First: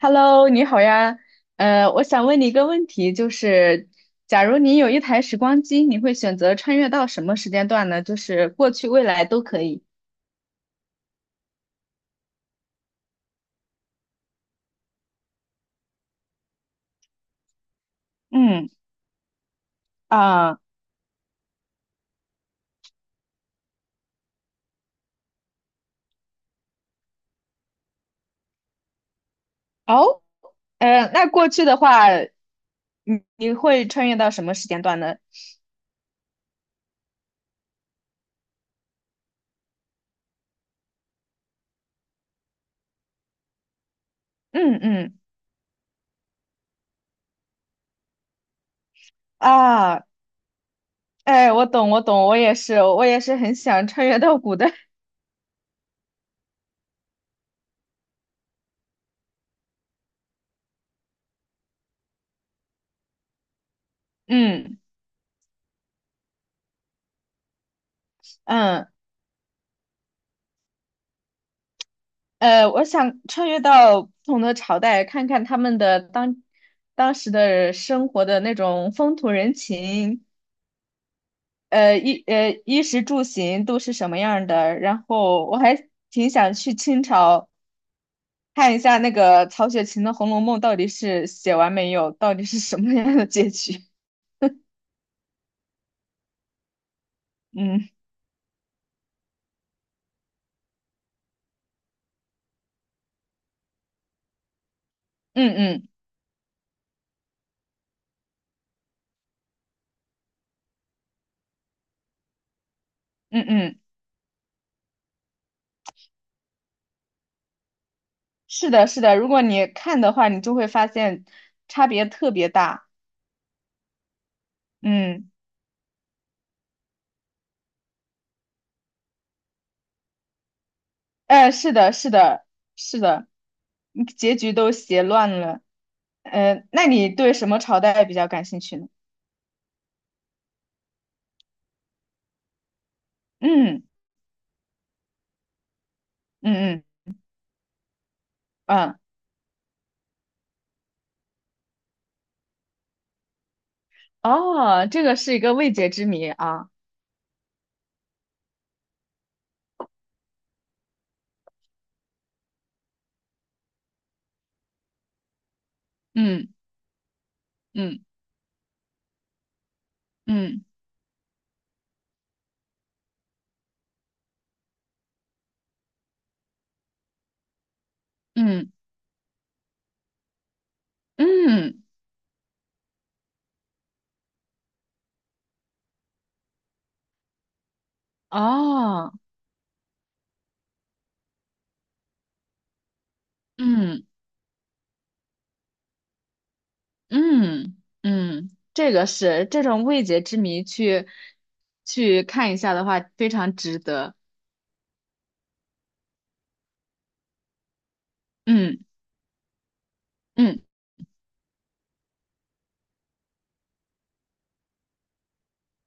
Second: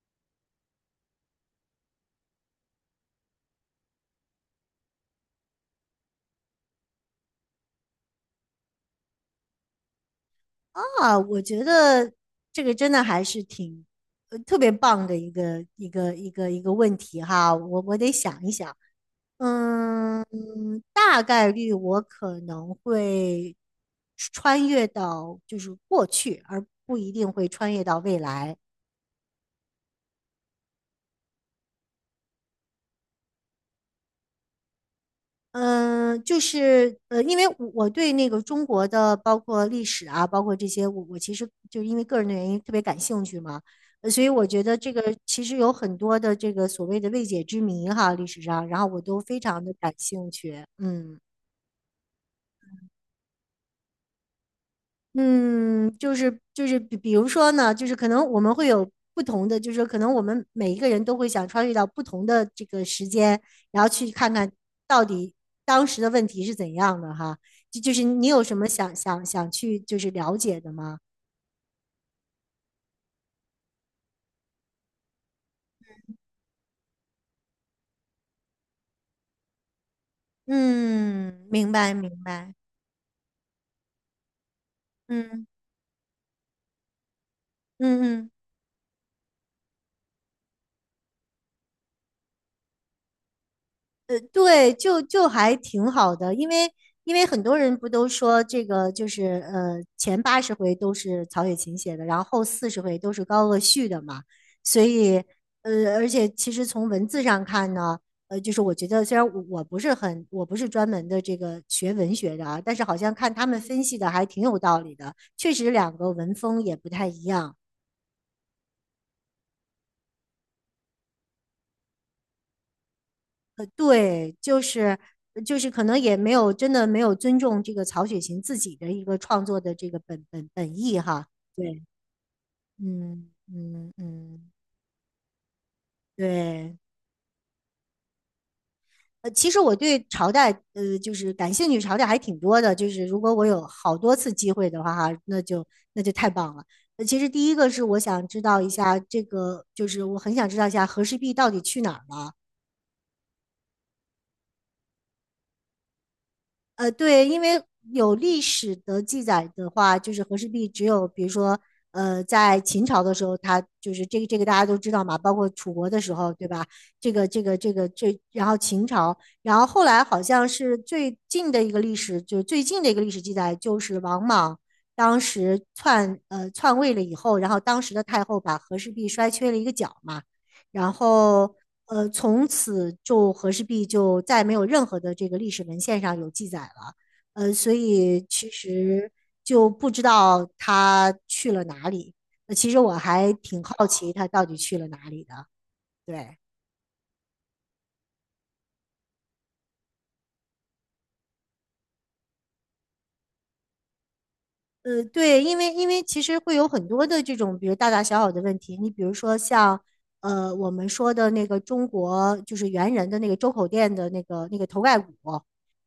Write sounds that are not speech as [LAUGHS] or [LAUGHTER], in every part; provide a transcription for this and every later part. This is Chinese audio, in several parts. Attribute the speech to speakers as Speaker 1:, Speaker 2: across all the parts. Speaker 1: Hello，你好呀。我想问你一个问题，就是假如你有一台时光机，你会选择穿越到什么时间段呢？就是过去、未来都可以。
Speaker 2: 啊，我觉得这个真的还是挺，特别棒的一个问题哈，我得想一
Speaker 1: 嗯
Speaker 2: 想，嗯，
Speaker 1: 啊，
Speaker 2: 大概率我可能会穿越到就是过去，而不一定会穿越到未来。
Speaker 1: 哦，那过去的话，你会穿越到什么时间段呢？
Speaker 2: 嗯，就是因为我对那个中国的包括历史啊，包括这些，我其实就因为个人的原因特别感兴趣嘛，所以我觉得
Speaker 1: 嗯
Speaker 2: 这个
Speaker 1: 嗯
Speaker 2: 其实有很多的这个所谓的未解之谜哈，历史上，然后我都非常的感
Speaker 1: 啊，
Speaker 2: 兴趣，嗯。
Speaker 1: 哎，我懂，我懂，我也是，我也是很想穿越到古代。
Speaker 2: 嗯，就是比如说呢，就是可能我们会有不同的，就是说可能我们每一个人都会想穿越到不同的这个时间，然后去
Speaker 1: [LAUGHS]
Speaker 2: 看看
Speaker 1: 嗯
Speaker 2: 到底当时的问题是怎样的哈。就是你有什么
Speaker 1: 嗯。
Speaker 2: 想去就是了解的吗？
Speaker 1: 我想穿越到不同的朝代，看看他们的当时的生活的那种风土人情，
Speaker 2: 嗯，明白明白。
Speaker 1: 衣食住行都是什么样儿的。然
Speaker 2: 嗯
Speaker 1: 后我还挺想去清朝
Speaker 2: 嗯嗯。
Speaker 1: 看一下那个曹雪芹的《红楼梦》到底是写完没有，到底是什么样的结局。[LAUGHS]
Speaker 2: 对，就还挺好的，因为很多人不
Speaker 1: 嗯
Speaker 2: 都说这个就是前80回都是曹雪芹写的，然后后40回都是高鹗续的嘛，所以
Speaker 1: 嗯嗯
Speaker 2: 而且其实从文字上看呢，就是我觉得虽然我不是很不是专门的这个学文学的啊，但是好像看
Speaker 1: 嗯
Speaker 2: 他们
Speaker 1: 嗯，
Speaker 2: 分析的还挺有道理的，确实两个文风也不太一样。
Speaker 1: 是的，是的。如果你看的话，你就会发现差别特别大。
Speaker 2: 对，就是
Speaker 1: 嗯。
Speaker 2: 就是可能也没有真的没有尊重这个曹雪芹自己的一个创作的这个本意哈。
Speaker 1: 是
Speaker 2: 对，
Speaker 1: 的，是的，是的，
Speaker 2: 嗯嗯
Speaker 1: 结
Speaker 2: 嗯，
Speaker 1: 局都写乱了。
Speaker 2: 对。
Speaker 1: 那你对什么朝代比较感兴趣呢？
Speaker 2: 其实我对朝代，就是感兴趣，朝代还挺多的。就是如果我有
Speaker 1: 嗯
Speaker 2: 好多次机会的话，哈，那就太棒了。
Speaker 1: 嗯嗯
Speaker 2: 其实第一个是我想知道一下
Speaker 1: 嗯，
Speaker 2: 这个，就是我很想知道一下和氏璧到底去哪儿了。
Speaker 1: 哦，这个是一个未解之谜啊。
Speaker 2: 对，因为有历史的记载的话，就是和氏璧只有比如说，在秦朝的时候，它就是这个大家都知道嘛，包括楚国的时候，对
Speaker 1: 嗯
Speaker 2: 吧？这个这个这个
Speaker 1: 嗯
Speaker 2: 这，然后秦朝，然后后来好像
Speaker 1: 嗯
Speaker 2: 是最近的一个历史，就是最近的一个历史记载，就是王莽当时篡位了以后，然后当时的太后把
Speaker 1: 嗯
Speaker 2: 和氏璧摔缺了一个角嘛。然后
Speaker 1: 嗯，
Speaker 2: 从此就和氏璧就再没有任何的这个历史文献上有记载了。所以其实
Speaker 1: 哦，
Speaker 2: 就不知道他去了哪里。其实我还挺好
Speaker 1: 嗯
Speaker 2: 奇他到底去了哪里的。对，
Speaker 1: 嗯嗯，这个是这种未解之谜去看一下的话，非常值得。
Speaker 2: 对，因为其实会有很多的这种，比如大大小小的问题。
Speaker 1: 嗯
Speaker 2: 你比如说像
Speaker 1: 嗯
Speaker 2: 我们说的那个中国就是猿人的那个周口店的那个头盖骨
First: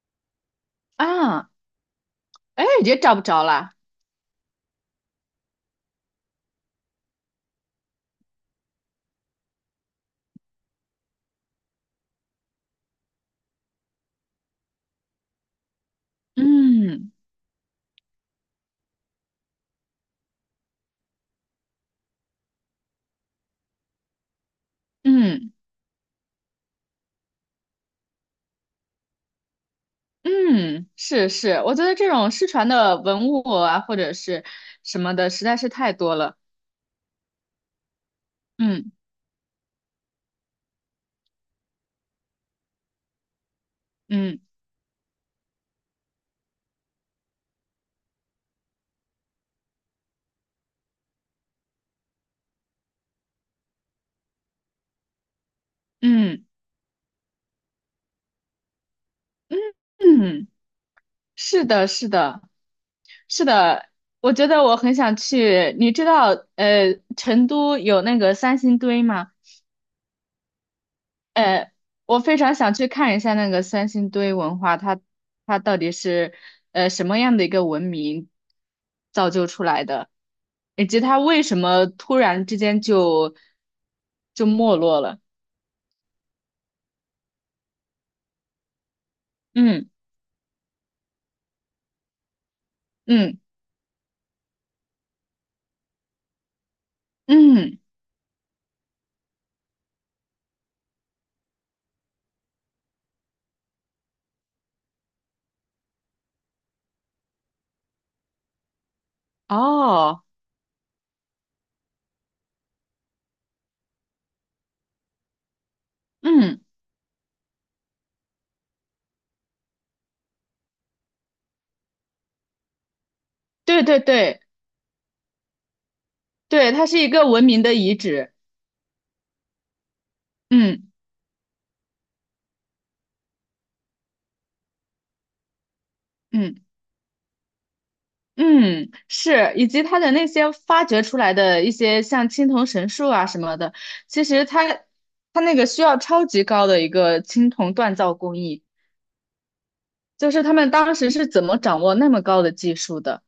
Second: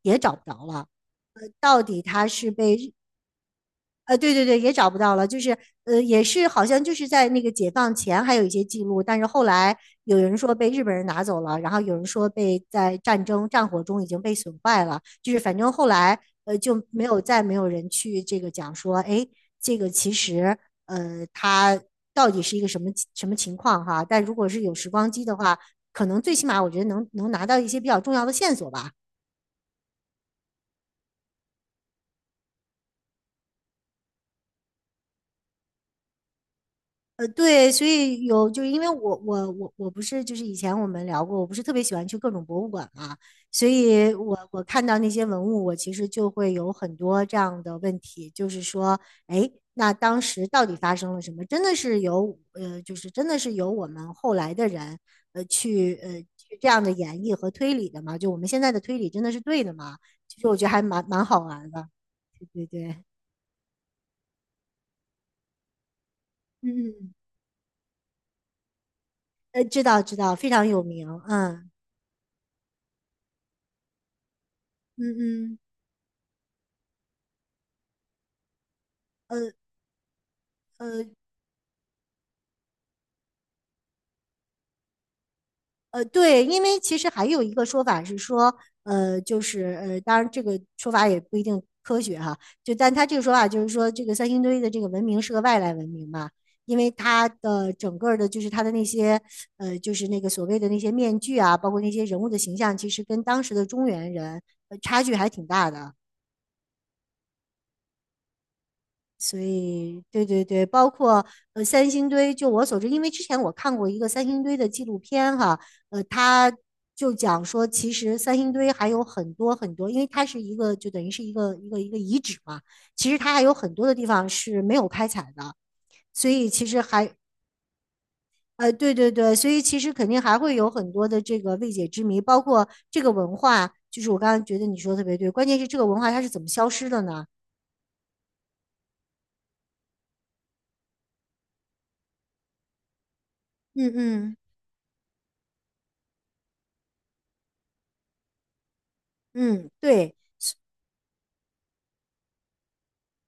Speaker 2: 也找不着了。
Speaker 1: 啊，
Speaker 2: 到底他是
Speaker 1: 哎，
Speaker 2: 被
Speaker 1: 也找不着了。
Speaker 2: 对对对，也找不到了，就是也是好像就是在那个解放前还有一些记录，但是后来有人说被日本人拿走了，然后有人说被在战争战火中已经被损坏了，就是反正后来就没
Speaker 1: 嗯
Speaker 2: 有再没有人去这个讲说，哎，这个其实它到底是一个什么什么情况哈？但如果是有时光机的
Speaker 1: 嗯。
Speaker 2: 话，可能最起码我觉得能拿到一些比较重要的线索吧。
Speaker 1: 嗯，是是，我觉得这种失传的文物啊，或者是什么的，实在是太多了。
Speaker 2: 对，所以有就是因为
Speaker 1: 嗯
Speaker 2: 我不是就是以前我们聊过，我不是特别喜欢去各种博物馆嘛，所以我
Speaker 1: 嗯
Speaker 2: 我看到那些文物，我其实就会有很多这样的问题，就是说，哎，那当时到底发生了什么？真的是有我们后来的人呃去呃
Speaker 1: 嗯
Speaker 2: 去这样的演绎和推理的吗？就我们现在的推理真的是对的吗？其实
Speaker 1: 嗯，
Speaker 2: 我觉得还蛮好
Speaker 1: 是
Speaker 2: 玩的，
Speaker 1: 的，是的，
Speaker 2: 对对对，
Speaker 1: 是的。我觉得我很想去，你知道，
Speaker 2: 嗯，
Speaker 1: 成都有那个三星堆吗？
Speaker 2: 知道知道，非常有名，嗯
Speaker 1: 呃，我非常想去看一下那个三星堆文化，它
Speaker 2: 嗯嗯。
Speaker 1: 它到底是什么样的一个文明造就
Speaker 2: 呃
Speaker 1: 出来的，以及
Speaker 2: 呃
Speaker 1: 它为什么突然之间就没落了？
Speaker 2: 对，因为其实还有一个说法是说，就是
Speaker 1: 嗯
Speaker 2: 当然这个说法也不一定科学哈，就但他这个说
Speaker 1: 嗯
Speaker 2: 法就是说，这个三星堆的这个文明是个外来文明嘛，因为它的
Speaker 1: 嗯，
Speaker 2: 整个儿的，就是它的那些就是那个所谓的那些面具啊，包括那些人物的形象，其实跟当时的中原人，差距还挺大的。所以，对
Speaker 1: 哦，
Speaker 2: 对对，包括三星堆，就我所知，因为之前我看过一个三星堆的纪录片哈，他
Speaker 1: 嗯，
Speaker 2: 就讲说，其实三星堆还有很多很多，因为它是一个就等于是一个遗址嘛，其实它还有很
Speaker 1: 对
Speaker 2: 多的
Speaker 1: 对
Speaker 2: 地方
Speaker 1: 对
Speaker 2: 是没有开采的，所以其
Speaker 1: 对，
Speaker 2: 实
Speaker 1: 它是一
Speaker 2: 还
Speaker 1: 个文明的遗址。
Speaker 2: 对对对，所以其实肯定还会有
Speaker 1: 嗯
Speaker 2: 很多的这个未解之谜，包括这个文化，就是我刚刚觉得你说的特别对，关键是这个文化它是怎么
Speaker 1: 嗯。
Speaker 2: 消失的呢？
Speaker 1: 嗯，是，以及他的那些发掘出来的一些像青铜神树啊什么的，
Speaker 2: 嗯
Speaker 1: 其
Speaker 2: 嗯
Speaker 1: 实他那个需要超级高的一个青铜锻造工艺，
Speaker 2: 嗯，对。
Speaker 1: 就是他们当时是怎么掌握那么高的技术的，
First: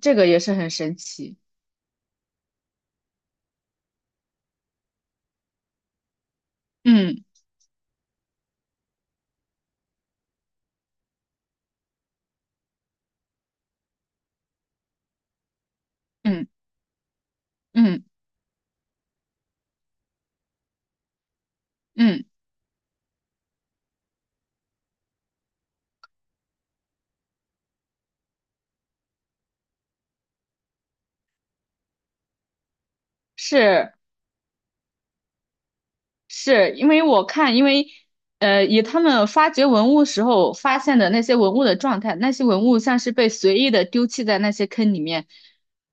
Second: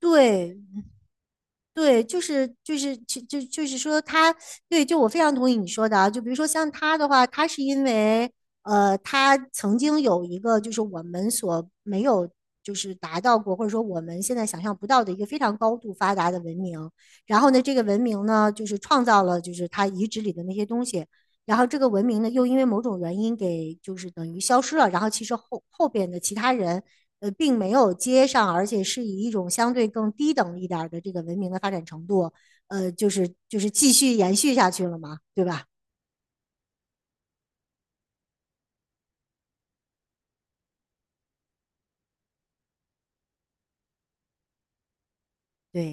Speaker 1: 这个也是
Speaker 2: 对
Speaker 1: 很神奇。
Speaker 2: 对，就是说他，对，就我非常同意你说的啊。就比如说像他的
Speaker 1: 嗯
Speaker 2: 话，他是因为他曾经有一个就是我们所没有就是达到过，或者说我们现在想象不到的一个非常高度发达的
Speaker 1: 嗯
Speaker 2: 文明。然后呢，这个文
Speaker 1: 嗯
Speaker 2: 明呢，就是创造了就是他遗址里的那些东西。然后这个文明
Speaker 1: 嗯，
Speaker 2: 呢，又因为某种原因给就是等于消失了。然后其实后边的其他人并没有接上，而且是以一种相对更低等一点的这个文明的发展程度，就是继
Speaker 1: 是。
Speaker 2: 续延续下去了嘛，对吧？
Speaker 1: 是因为我看，因为以他们发掘文物时候发现的那些文物的状态，那些文物像是被随意的丢弃在那些坑里面，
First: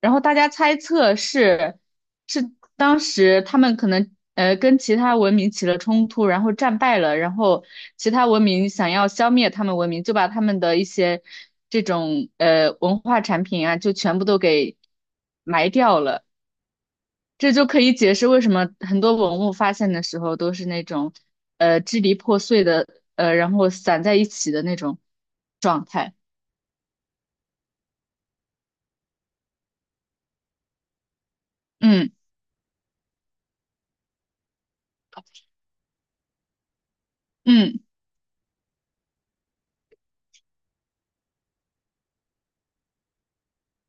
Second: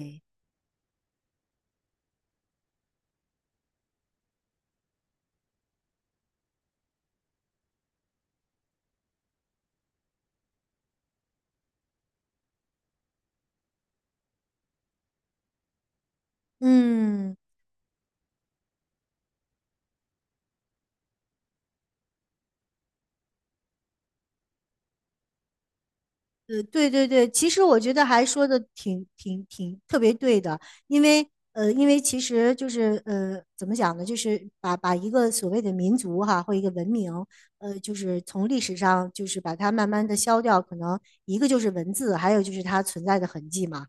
Speaker 1: 然后大家猜测是当时他们可能跟其他文明起了冲突，然后战败了，然后其他文明想要消灭他们文明，就把他们的一些这种文化产品啊，就全部都给埋掉了。
Speaker 2: 嗯，
Speaker 1: 这就可以解释为什么很多文物发现的时候都是那种，支离破碎的，然后散在一起的那种状态。
Speaker 2: 对对对，其实我觉得还说的挺特别对的，因为因为
Speaker 1: 嗯
Speaker 2: 其实就是怎么讲呢，就是把一个所谓的民族哈或一个文明，
Speaker 1: 嗯
Speaker 2: 就是从历史上就是把它慢慢的消掉，可能一个就是文字，还有就是它存在的痕迹嘛。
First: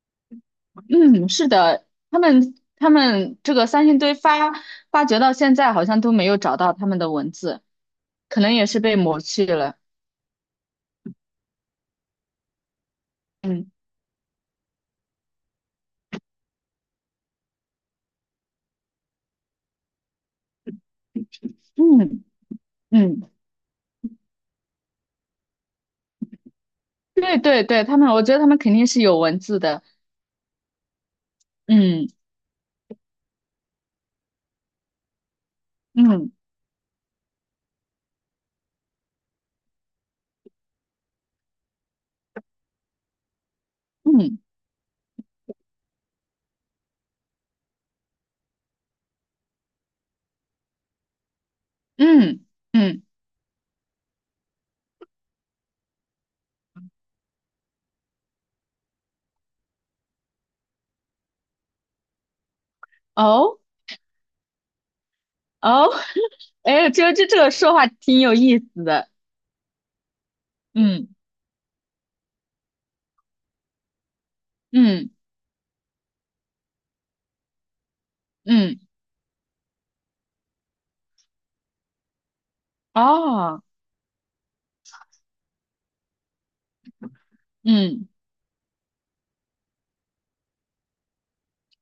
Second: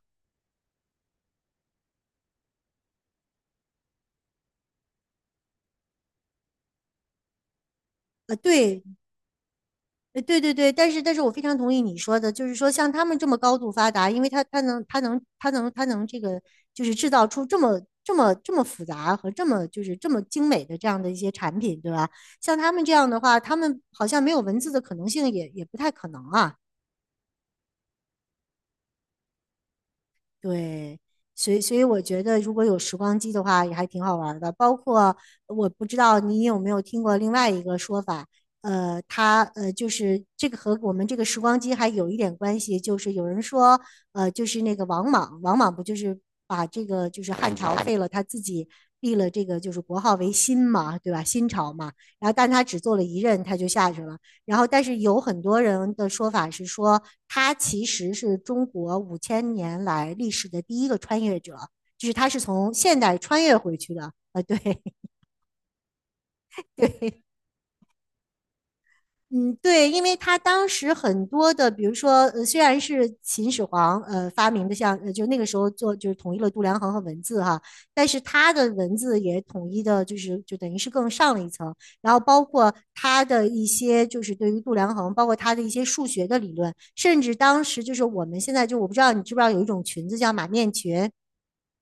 Speaker 1: 嗯，是的，他们这个三星堆发掘到现在好像都没有找到他们的文字，可能也是
Speaker 2: 对
Speaker 1: 被抹去了。
Speaker 2: 呃，对对对，但是我非常同意你说的，就是说像他们这么高度
Speaker 1: 嗯
Speaker 2: 发达，因为他能这个就是制造出这么复杂和这么精美的这样的一些产品，对吧？
Speaker 1: 嗯
Speaker 2: 像他们这样的
Speaker 1: 嗯，
Speaker 2: 话，他们好像没有文字的可能性也不太可能啊。
Speaker 1: 对对对，他们，我觉得他们肯定是有文字的。
Speaker 2: 对，所以我
Speaker 1: 嗯
Speaker 2: 觉得，如果有时光机的话，也还挺好玩儿的。包括我不知道
Speaker 1: 嗯
Speaker 2: 你有没有听过另外一个说法，他就是这个和我们这个时光机还有一点关系，就是有人说，
Speaker 1: 嗯
Speaker 2: 就是那个王莽，王莽不就是把这个就是汉朝废了，他自己立了这个就是国号为新嘛，对吧？新朝嘛，然后
Speaker 1: 嗯
Speaker 2: 但他只做了
Speaker 1: 嗯
Speaker 2: 一任，他就下去了。然后，但是有很多人的说法是说，他其实是中国5000年来历史的第一个穿越者，就是他是从现代穿越
Speaker 1: 哦。
Speaker 2: 回去的。啊，对
Speaker 1: 哦，[LAUGHS] 哎，这
Speaker 2: 对，
Speaker 1: 这这个说话挺有意思的。
Speaker 2: 嗯，对，因为他当时
Speaker 1: 嗯
Speaker 2: 很多的，比如说，虽然是秦始皇发明的像，
Speaker 1: 嗯
Speaker 2: 就那个时候做就是统一了度量衡和文字哈，但是他的
Speaker 1: 嗯，
Speaker 2: 文字也统一的，就是就等于是更上了一层，然后包括他的
Speaker 1: 哦，
Speaker 2: 一些就是对于度量衡，包括他的一些数学的理论，甚至当时就是
Speaker 1: 嗯
Speaker 2: 我们现在就我不知道你知不知道有一种裙子叫马面裙。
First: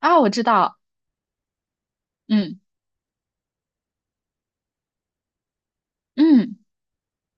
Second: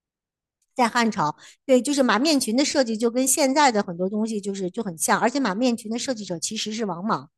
Speaker 1: 啊，我知道。
Speaker 2: 在汉朝，对，就是马面裙
Speaker 1: 嗯
Speaker 2: 的设计就跟现在的很多东西就是就很像，而且马面裙的设计者其
Speaker 1: 嗯，
Speaker 2: 实是王莽，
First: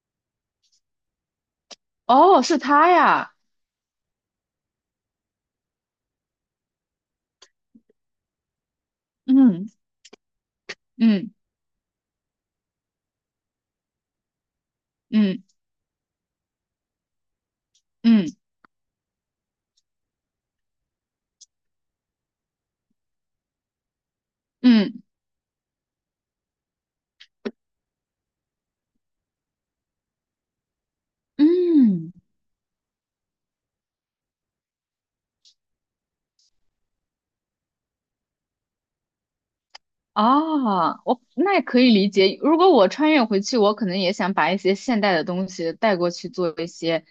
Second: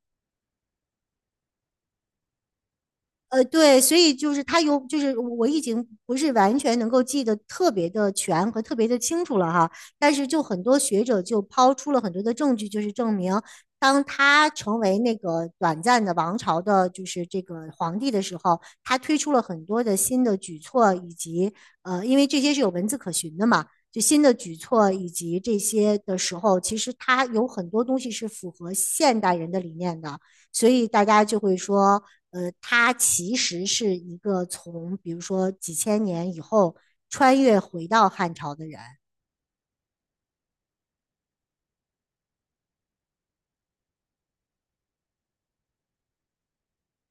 Speaker 1: 哦，是他呀。
Speaker 2: 对，所以就是他有，就是我已经不是完全能够记得特别的全和特别的清楚了
Speaker 1: 嗯
Speaker 2: 哈，但是就很多学者
Speaker 1: 嗯
Speaker 2: 就抛出了很多的证据，就是证明，当他成为那
Speaker 1: 嗯
Speaker 2: 个短暂的王朝的，就是这个皇帝的
Speaker 1: 嗯
Speaker 2: 时候，他推出了很多的新的举措，以及因为这些是有文字可循的嘛，就新的举措
Speaker 1: 嗯
Speaker 2: 以及这些的时候，其实他有很多东西是符合现代人的理念的。所以大家就会说，
Speaker 1: 嗯，
Speaker 2: 他其实是一个从比如说几千年以后穿越回到汉朝的人。
Speaker 1: 哦，我那也可以理解。如果我穿越回去，我可能也想把一些现代的东西带过去做一些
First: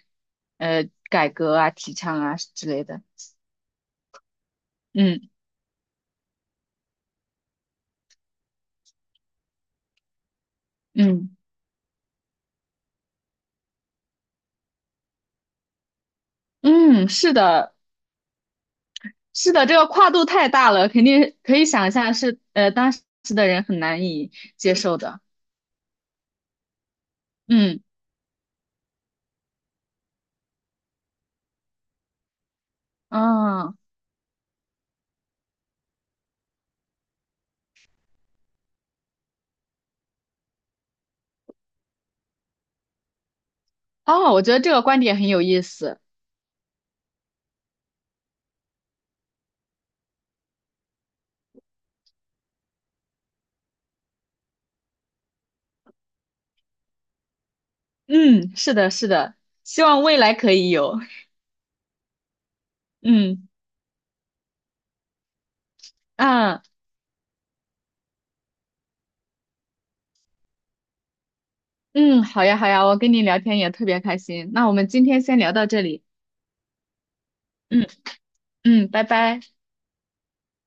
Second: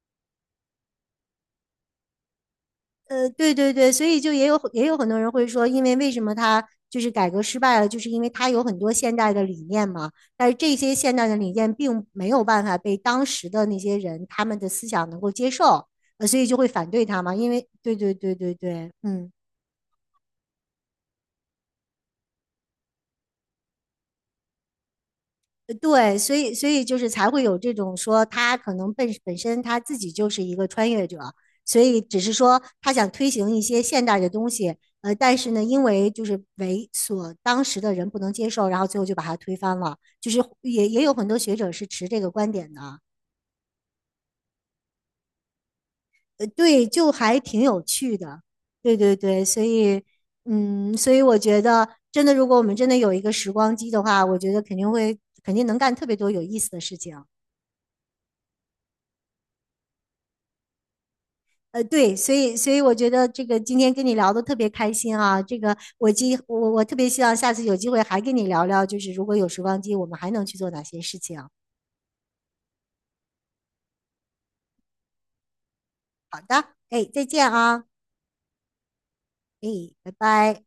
Speaker 1: 改革啊、提倡啊之类的。
Speaker 2: 对对对，所以就也有很多
Speaker 1: 嗯
Speaker 2: 人会说，为什么他就是改革失败了，就是因为他有很多现代的理念嘛，但是这些现代的
Speaker 1: 嗯
Speaker 2: 理念并没有办法被当时的那些人他们的思想能够接受，所以就会反对
Speaker 1: 嗯，
Speaker 2: 他嘛，
Speaker 1: 是的。
Speaker 2: 对对对对对，嗯。
Speaker 1: 是的，这个跨度太大了，肯定可以想象是当时的人很难以接受的。
Speaker 2: 对，所以就是才会有这
Speaker 1: 嗯
Speaker 2: 种说他可能本身他自己就是一个穿越者，所以只是说他想推行一
Speaker 1: 嗯
Speaker 2: 些现代的东西，但是呢，因为就是为所当时的人不能接受，然后最后就把它推翻了，就是也有很多学者是持这个观点的，
Speaker 1: 哦，我觉得这个观点很有意思。
Speaker 2: 对，就还挺有趣的，对对对，嗯，所以我觉得真的，如果我们真的有一个时光机的话，我觉得肯定能干特别多有意思的事情。
Speaker 1: 嗯，是的，是的，希望未来可以有。
Speaker 2: 对，所以我觉得这
Speaker 1: 嗯
Speaker 2: 个今天跟你聊的特别开心啊，这个我今
Speaker 1: 啊
Speaker 2: 我我特别希望下次有机会还跟你聊聊，就是如果有时光机，我们还能去做哪些事情？
Speaker 1: 嗯，好呀好呀，我跟你聊天也特别开心。那我们今天先聊到这里。
Speaker 2: 哎，再见啊，
Speaker 1: 嗯嗯，拜拜。
Speaker 2: 哎，拜拜。